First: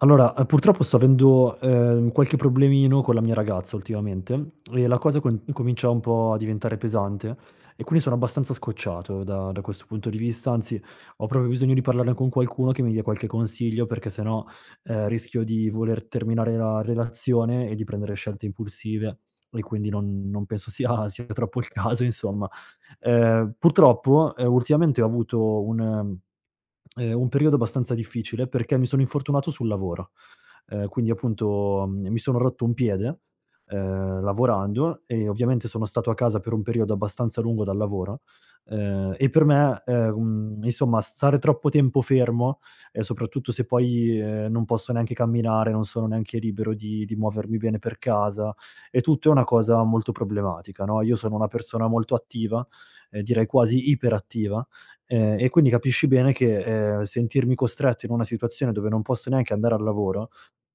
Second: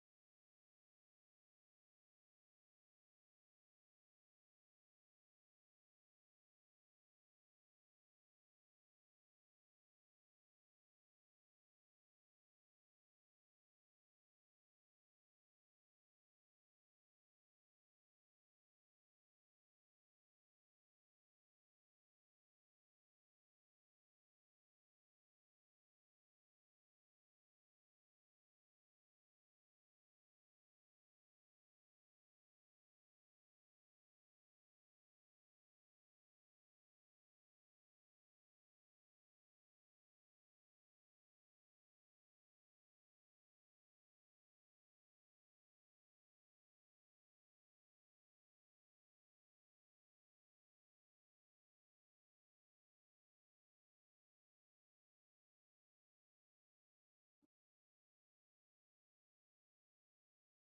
Allora, purtroppo sto avendo, qualche problemino con la mia ragazza ultimamente e la cosa con comincia un po' a diventare pesante, e quindi sono abbastanza scocciato da questo punto di vista. Anzi, ho proprio bisogno di parlarne con qualcuno che mi dia qualche consiglio, perché se no, rischio di voler terminare la relazione e di prendere scelte impulsive, e quindi non penso sia sia troppo il caso, insomma. Purtroppo, ultimamente ho avuto un periodo abbastanza difficile, perché mi sono infortunato sul lavoro. Quindi appunto, mi sono rotto un piede, lavorando, e ovviamente sono stato a casa per un periodo abbastanza lungo dal lavoro, e per me, insomma, stare troppo tempo fermo, e soprattutto se poi, non posso neanche camminare, non sono neanche libero di muovermi bene per casa, e tutto, è una cosa molto problematica, no? Io sono una persona molto attiva, direi quasi iperattiva. E quindi capisci bene che, sentirmi costretto in una situazione dove non posso neanche andare al lavoro,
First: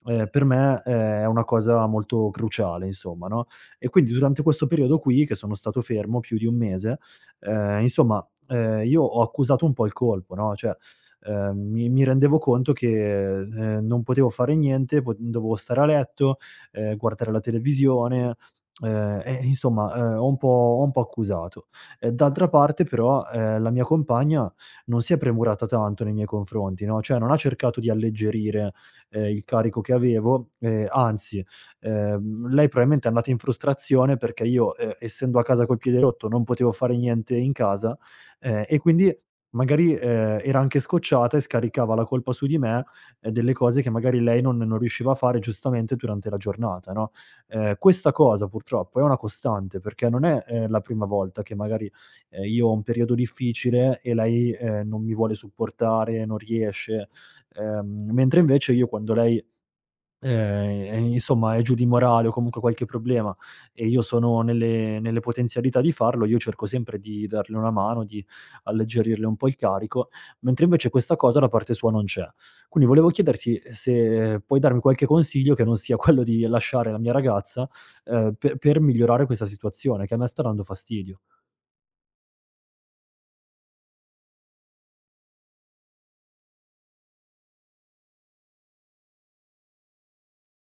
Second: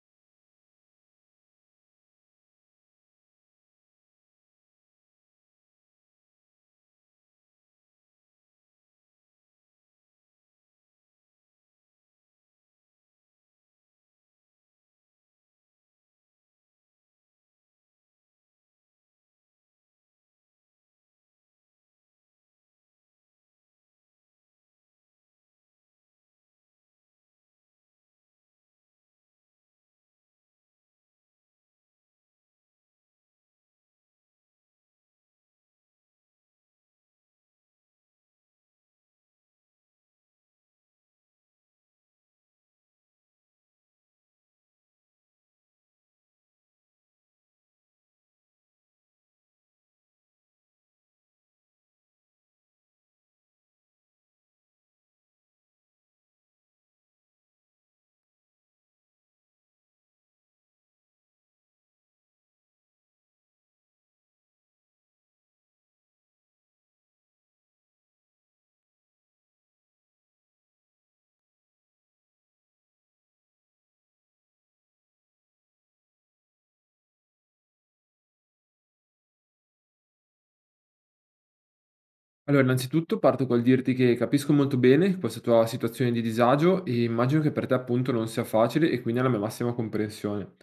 per me, è una cosa molto cruciale, insomma, no? E quindi durante questo periodo qui, che sono stato fermo più di un mese, insomma, io ho accusato un po' il colpo, no? Cioè, mi rendevo conto che, non potevo fare niente, po dovevo stare a letto, guardare la televisione, e insomma, ho un po' accusato. D'altra parte però, la mia compagna non si è premurata tanto nei miei confronti, no? Cioè, non ha cercato di alleggerire, il carico che avevo, anzi, lei probabilmente è andata in frustrazione perché io, essendo a casa col piede rotto, non potevo fare niente in casa, e quindi magari, era anche scocciata e scaricava la colpa su di me, delle cose che magari lei non riusciva a fare, giustamente, durante la giornata, no. Questa cosa purtroppo è una costante, perché non è, la prima volta che magari, io ho un periodo difficile e lei, non mi vuole supportare, non riesce, mentre invece io quando lei, insomma, è giù di morale o comunque qualche problema, e io sono nelle potenzialità di farlo, io cerco sempre di darle una mano, di alleggerirle un po' il carico, mentre invece questa cosa da parte sua non c'è. Quindi volevo chiederti, se puoi darmi qualche consiglio che non sia quello di lasciare la mia ragazza, pe per migliorare questa situazione che a me sta dando fastidio. Allora, innanzitutto parto col dirti che capisco molto bene questa tua situazione di disagio e immagino che per te appunto non sia facile e quindi alla mia massima comprensione.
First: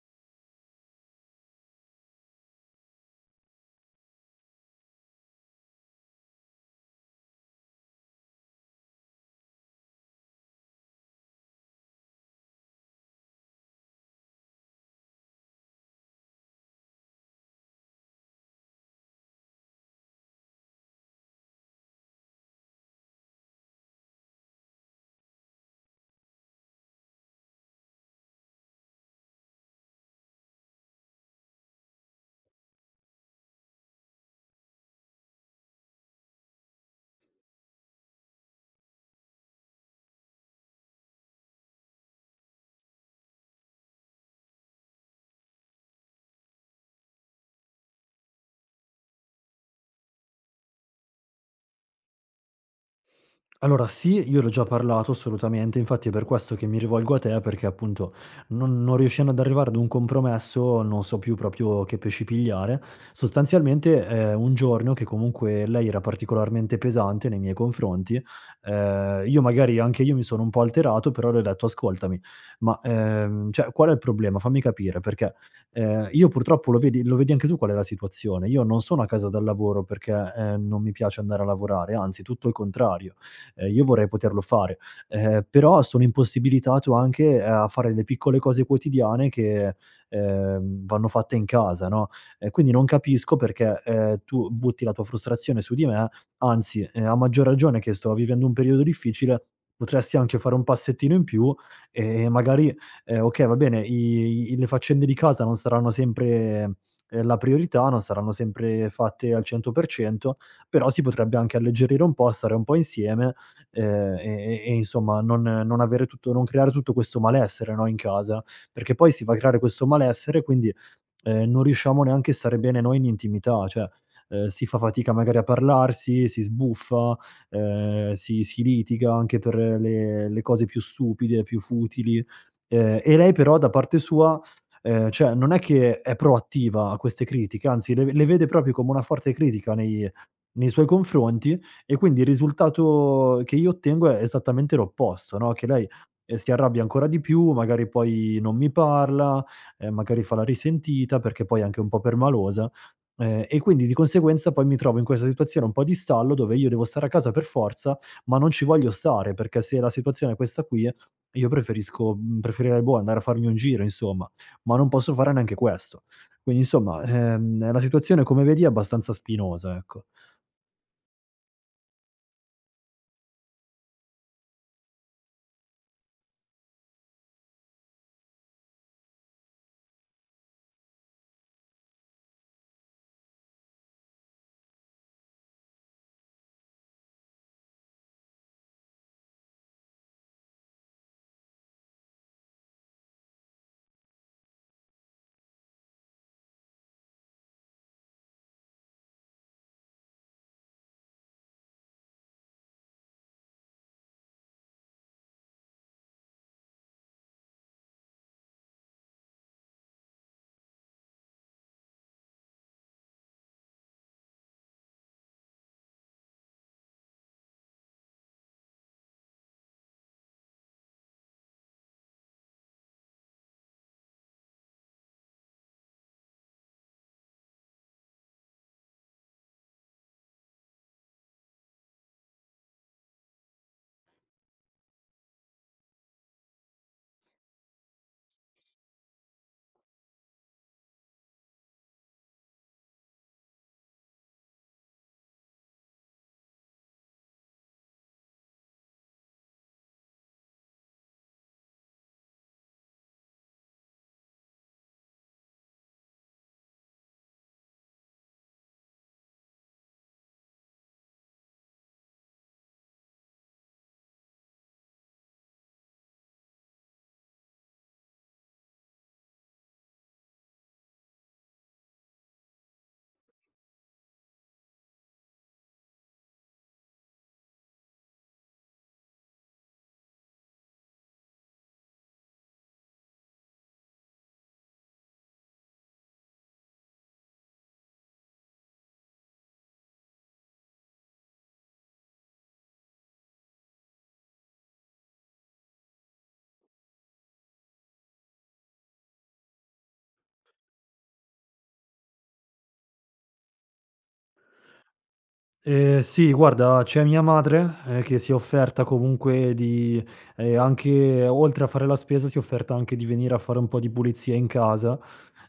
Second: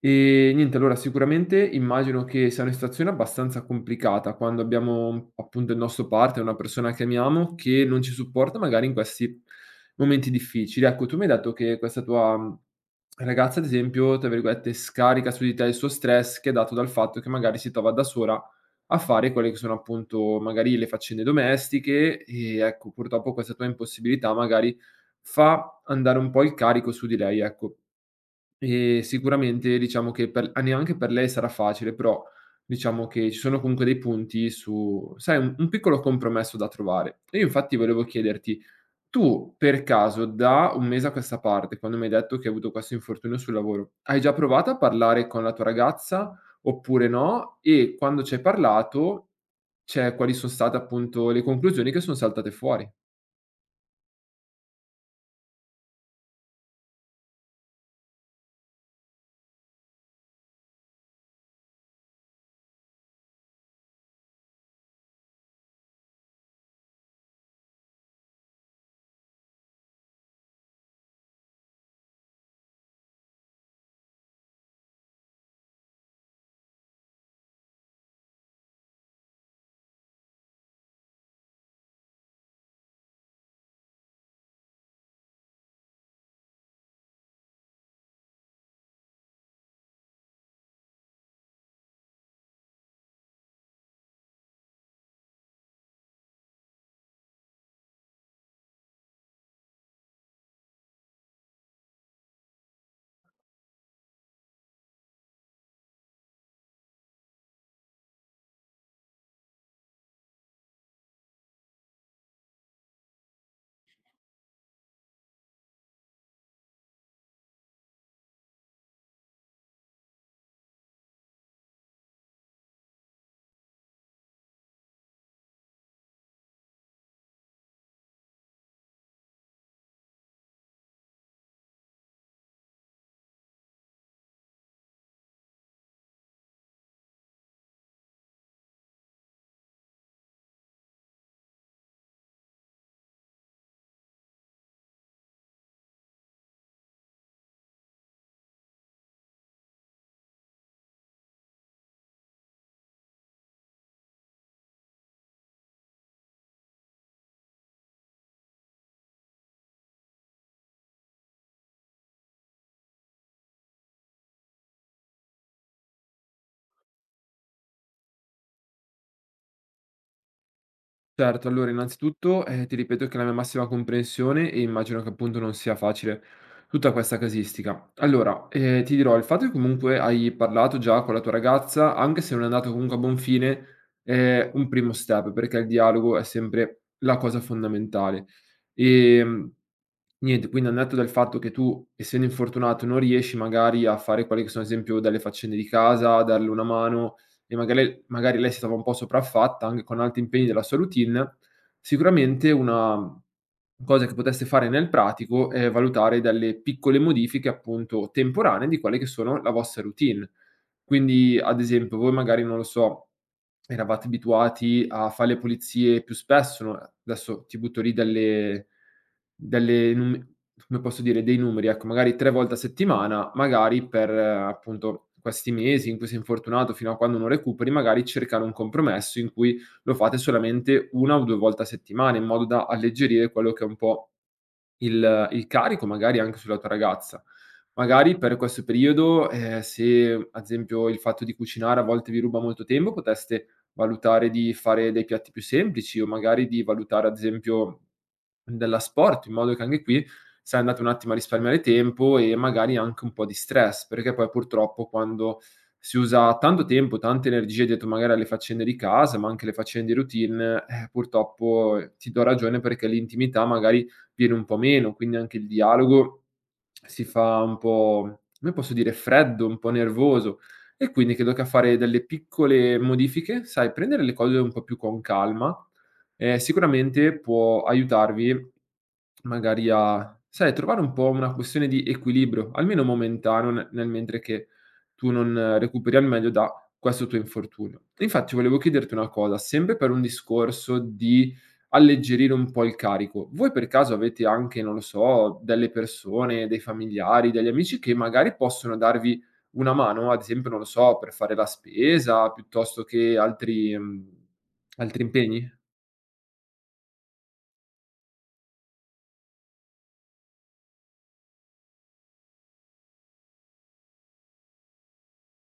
E niente, allora sicuramente immagino che sia una situazione abbastanza complicata quando abbiamo appunto il nostro partner, una persona che amiamo, che non ci supporta magari in questi momenti difficili. Ecco, tu mi hai detto che questa tua ragazza, ad esempio, tra virgolette, scarica su di te il suo stress che è dato dal fatto che magari si trova da sola a fare quelle che sono appunto magari le faccende domestiche e ecco, purtroppo questa tua impossibilità magari fa andare un po' il carico su di lei, ecco. E sicuramente diciamo che per a neanche per lei sarà facile, però diciamo che ci sono comunque dei punti su sai un piccolo compromesso da trovare. E io infatti volevo chiederti: tu per caso da un mese a questa parte, quando mi hai detto che hai avuto questo infortunio sul lavoro, hai già provato a parlare con la tua ragazza oppure no? E quando ci hai parlato, cioè, quali son state appunto le conclusioni che son saltate fuori. Allora sì, io l'ho già parlato, assolutamente, infatti è per questo che mi rivolgo a te, perché appunto, non riuscendo ad arrivare ad un compromesso, non so più proprio che pesci pigliare. Sostanzialmente, un giorno che comunque lei era particolarmente pesante nei miei confronti, io magari, anche io mi sono un po' alterato, però le ho detto: "Ascoltami, ma, cioè, qual è il problema? Fammi capire, perché, io purtroppo lo vedi anche tu qual è la situazione, io non sono a casa dal lavoro perché, non mi piace andare a lavorare, anzi tutto il contrario. Io vorrei poterlo fare, però sono impossibilitato anche, a fare le piccole cose quotidiane che, vanno fatte in casa, no, e quindi non capisco perché, tu butti la tua frustrazione su di me, anzi, a maggior ragione che sto vivendo un periodo difficile, potresti anche fare un passettino in più, e magari, okay, va bene, i i le faccende di casa non saranno sempre, ehm, la priorità, non saranno sempre fatte al 100%, però si potrebbe anche alleggerire un po', stare un po' insieme, e insomma non creare tutto questo malessere, no, in casa, perché poi si va a creare questo malessere, quindi, non riusciamo neanche a stare bene noi in intimità, cioè, si fa fatica magari a parlarsi, si sbuffa, si litiga anche per le cose più stupide, più futili, e lei però da parte sua, cioè, non è che è proattiva a queste critiche, anzi le vede proprio come una forte critica nei suoi confronti, e quindi il risultato che io ottengo è esattamente l'opposto, no, che lei, si arrabbia ancora di più, magari poi non mi parla, magari fa la risentita perché poi è anche un po' permalosa, e quindi di conseguenza poi mi trovo in questa situazione un po' di stallo dove io devo stare a casa per forza, ma non ci voglio stare perché se la situazione è questa qui, io preferirei, boh, andare a farmi un giro, insomma, ma non posso fare neanche questo. Quindi insomma, la situazione, come vedi, è abbastanza spinosa, ecco. Certo, allora innanzitutto, ti ripeto che la mia massima comprensione e immagino che appunto non sia facile tutta questa casistica. Allora, ti dirò, il fatto che comunque hai parlato già con la tua ragazza, anche se non è andato comunque a buon fine, è un primo step, perché il dialogo è sempre la cosa fondamentale. Ehm Niente, quindi al netto del fatto che tu, essendo infortunato, non riesci magari a fare quelle che sono, ad esempio, delle faccende di casa, a darle una mano e magari lei si trova un po' sopraffatta anche con altri impegni della sua routine, sicuramente una cosa che potreste fare nel pratico è valutare delle piccole modifiche, appunto, temporanee di quelle che sono la vostra routine. Quindi, ad esempio, voi magari, non lo so, eravate abituati a fare le pulizie più spesso, no, adesso ti butto lì delle delle num come posso dire, dei numeri, ecco, magari 3 volte a settimana, magari per appunto questi mesi in cui sei infortunato, fino a quando non recuperi, magari cercare un compromesso in cui lo fate solamente 1 o 2 volte a settimana, in modo da alleggerire quello che è un po' il carico, magari anche sulla tua ragazza. Magari per questo periodo, se ad esempio il fatto di cucinare a volte vi ruba molto tempo, potreste valutare di fare dei piatti più semplici o magari di valutare ad esempio dell'asporto, in modo che anche qui sei andato un attimo a risparmiare tempo e magari anche un po' di stress, perché poi purtroppo quando si usa tanto tempo, tante energie dietro magari alle faccende di casa, ma anche le faccende di routine, purtroppo ti do ragione perché l'intimità magari viene un po' meno, quindi anche il dialogo si fa un po', come posso dire, freddo, un po' nervoso. E quindi credo che a fare delle piccole modifiche, sai, prendere le cose un po' più con calma, sicuramente può aiutarvi. Magari a sai, trovare un po' una questione di equilibrio, almeno momentaneo, ne nel mentre che tu non recuperi al meglio da questo tuo infortunio. E infatti volevo chiederti una cosa, sempre per un discorso di alleggerire un po' il carico, voi per caso avete anche, non lo so, delle persone, dei familiari, degli amici che magari possono darvi una mano, ad esempio, non lo so, per fare la spesa piuttosto che altri altri impegni? Sì, guarda, c'è mia madre, che si è offerta comunque di, anche oltre a fare la spesa, si è offerta anche di venire a fare un po' di pulizia in casa,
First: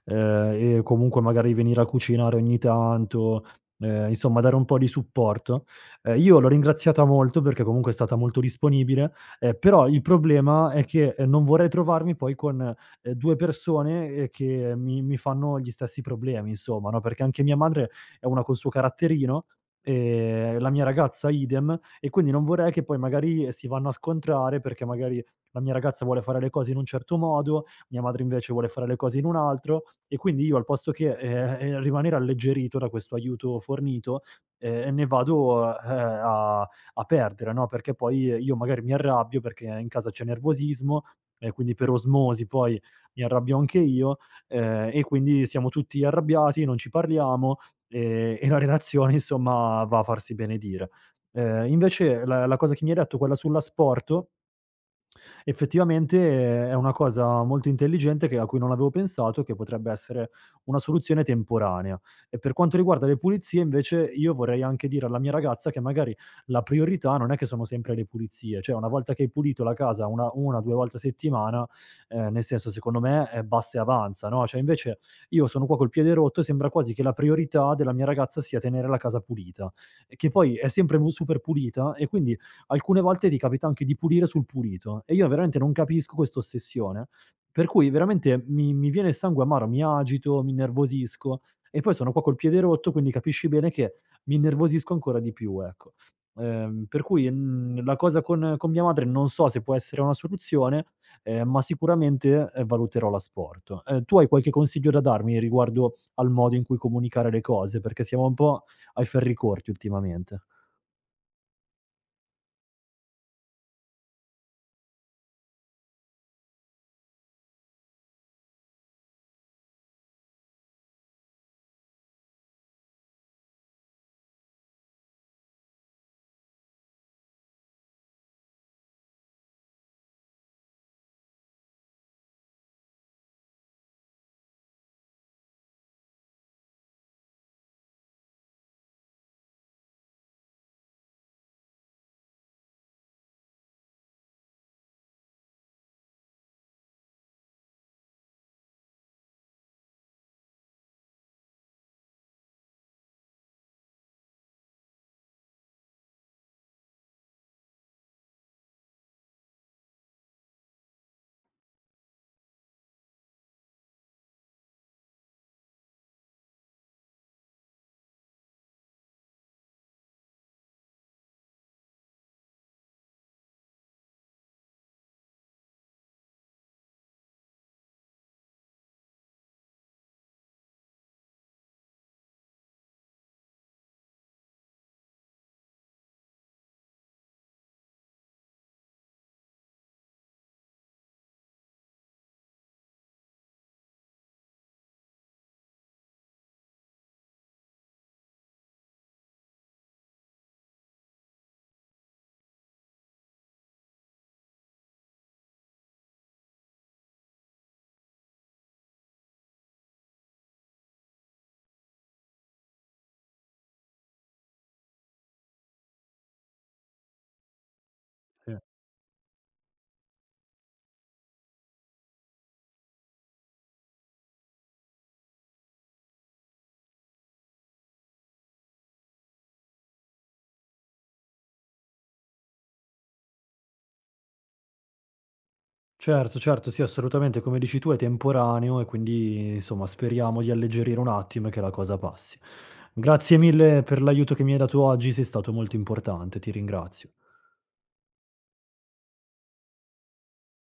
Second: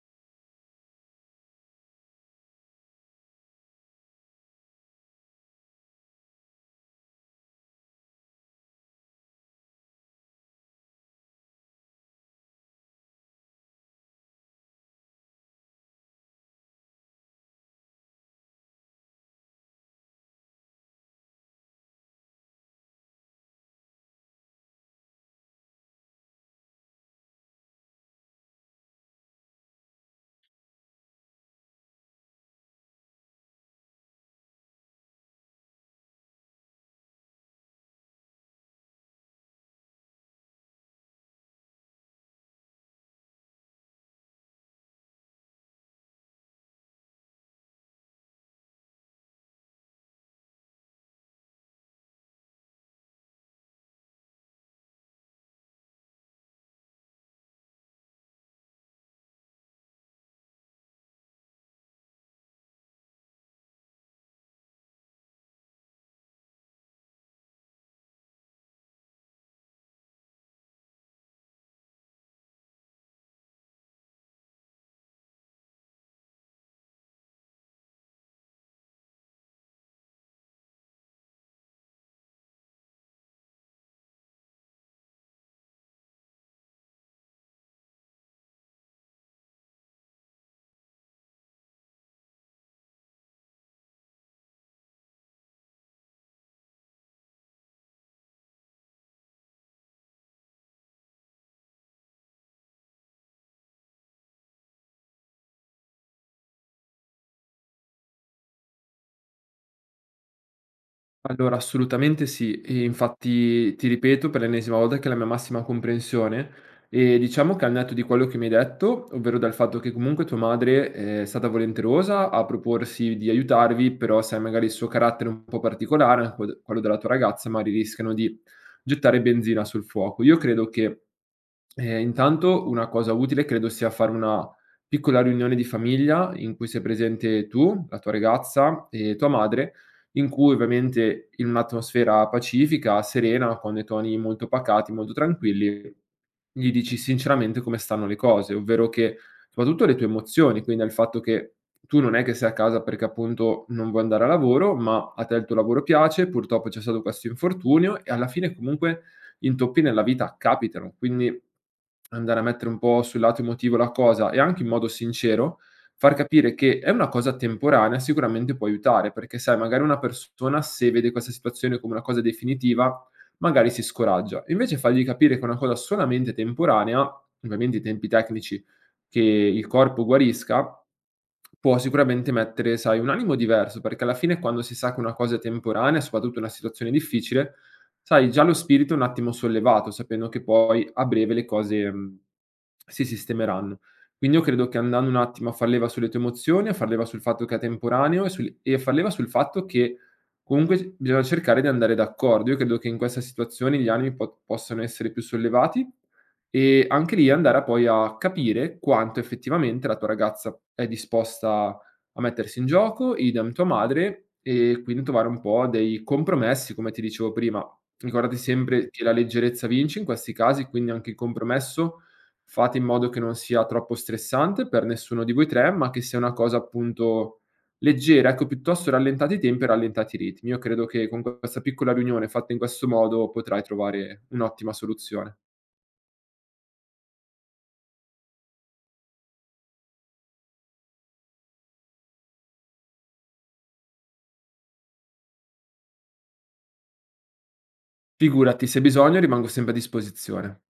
ehm, e comunque magari venire a cucinare ogni tanto, insomma, dare un po' di supporto. Io l'ho ringraziata molto, perché comunque è stata molto disponibile, però il problema è che, non vorrei trovarmi poi con, 2 persone, che mi fanno gli stessi problemi, insomma, no, perché anche mia madre è una col suo caratterino, la mia ragazza idem, e quindi non vorrei che poi magari si vanno a scontrare, perché magari la mia ragazza vuole fare le cose in un certo modo, mia madre invece vuole fare le cose in un altro, e quindi io, al posto che, rimanere alleggerito da questo aiuto fornito, ne vado, a a perdere, no, perché poi, io magari mi arrabbio perché in casa c'è nervosismo, e quindi per osmosi poi mi arrabbio anche io, e quindi siamo tutti arrabbiati, non ci parliamo. E la relazione, insomma, va a farsi benedire. Invece la cosa che mi hai detto, quella sull'asporto, effettivamente, è una cosa molto intelligente che a cui non avevo pensato, che potrebbe essere una soluzione temporanea. E per quanto riguarda le pulizie, invece, io vorrei anche dire alla mia ragazza che magari la priorità non è che sono sempre le pulizie, cioè, una volta che hai pulito la casa una 1, 2 volte a settimana, nel senso, secondo me, basta e avanza, no? Cioè invece io sono qua col piede rotto e sembra quasi che la priorità della mia ragazza sia tenere la casa pulita, e che poi è sempre mu super pulita, e quindi alcune volte ti capita anche di pulire sul pulito, e io veramente non capisco questa ossessione, per cui veramente mi viene il sangue amaro, mi agito, mi innervosisco, e poi sono qua col piede rotto, quindi capisci bene che mi innervosisco ancora di più, ecco. Per cui, la cosa con mia madre non so se può essere una soluzione, ma sicuramente, valuterò l'asporto. Tu hai qualche consiglio da darmi riguardo al modo in cui comunicare le cose? Perché siamo un po' ai ferri corti ultimamente. Allora, assolutamente sì. E infatti ti ripeto per l'ennesima volta che è la mia massima comprensione e diciamo che al netto di quello che mi hai detto, ovvero dal fatto che comunque tua madre è stata volenterosa a proporsi di aiutarvi, però sai magari il suo carattere un po' particolare, anche quello della tua ragazza, magari rischiano di gettare benzina sul fuoco. Io credo che intanto una cosa utile credo sia fare una piccola riunione di famiglia in cui sei presente tu, la tua ragazza e tua madre, in cui ovviamente in un'atmosfera pacifica, serena, con dei toni molto pacati, molto tranquilli, gli dici sinceramente come stanno le cose, ovvero che soprattutto le tue emozioni, quindi al fatto che tu non è che sei a casa perché appunto non vuoi andare a lavoro, ma a te il tuo lavoro piace, purtroppo c'è stato questo infortunio e alla fine comunque intoppi nella vita capitano, quindi andare a mettere un po' sul lato emotivo la cosa e anche in modo sincero far capire che è una cosa temporanea sicuramente può aiutare, perché sai magari una persona se vede questa situazione come una cosa definitiva, magari si scoraggia. Invece fargli capire che è una cosa solamente temporanea, ovviamente i tempi tecnici che il corpo guarisca, può sicuramente mettere, sai, un animo diverso, perché alla fine quando si sa che una cosa è temporanea, soprattutto in una situazione difficile, sai, già lo spirito è un attimo sollevato, sapendo che poi a breve le cose, si sistemeranno. Quindi io credo che andando un attimo a far leva sulle tue emozioni, a far leva sul fatto che è temporaneo e sul e a far leva sul fatto che comunque c bisogna cercare di andare d'accordo. Io credo che in questa situazione gli animi po possano essere più sollevati e anche lì andare a poi a capire quanto effettivamente la tua ragazza è disposta a mettersi in gioco, idem tua madre, e quindi trovare un po' dei compromessi, come ti dicevo prima. Ricordati sempre che la leggerezza vince in questi casi, quindi anche il compromesso fate in modo che non sia troppo stressante per nessuno di voi 3, ma che sia una cosa appunto leggera, ecco piuttosto rallentate i tempi e rallentate i ritmi. Io credo che con questa piccola riunione fatta in questo modo potrai trovare un'ottima soluzione. Certo, certo, sì, assolutamente, come dici tu è temporaneo, e quindi insomma speriamo di alleggerire un attimo e che la cosa passi. Grazie mille per l'aiuto che mi hai dato oggi, sei stato molto importante, ti ringrazio. Figurati, se hai bisogno rimango sempre a disposizione.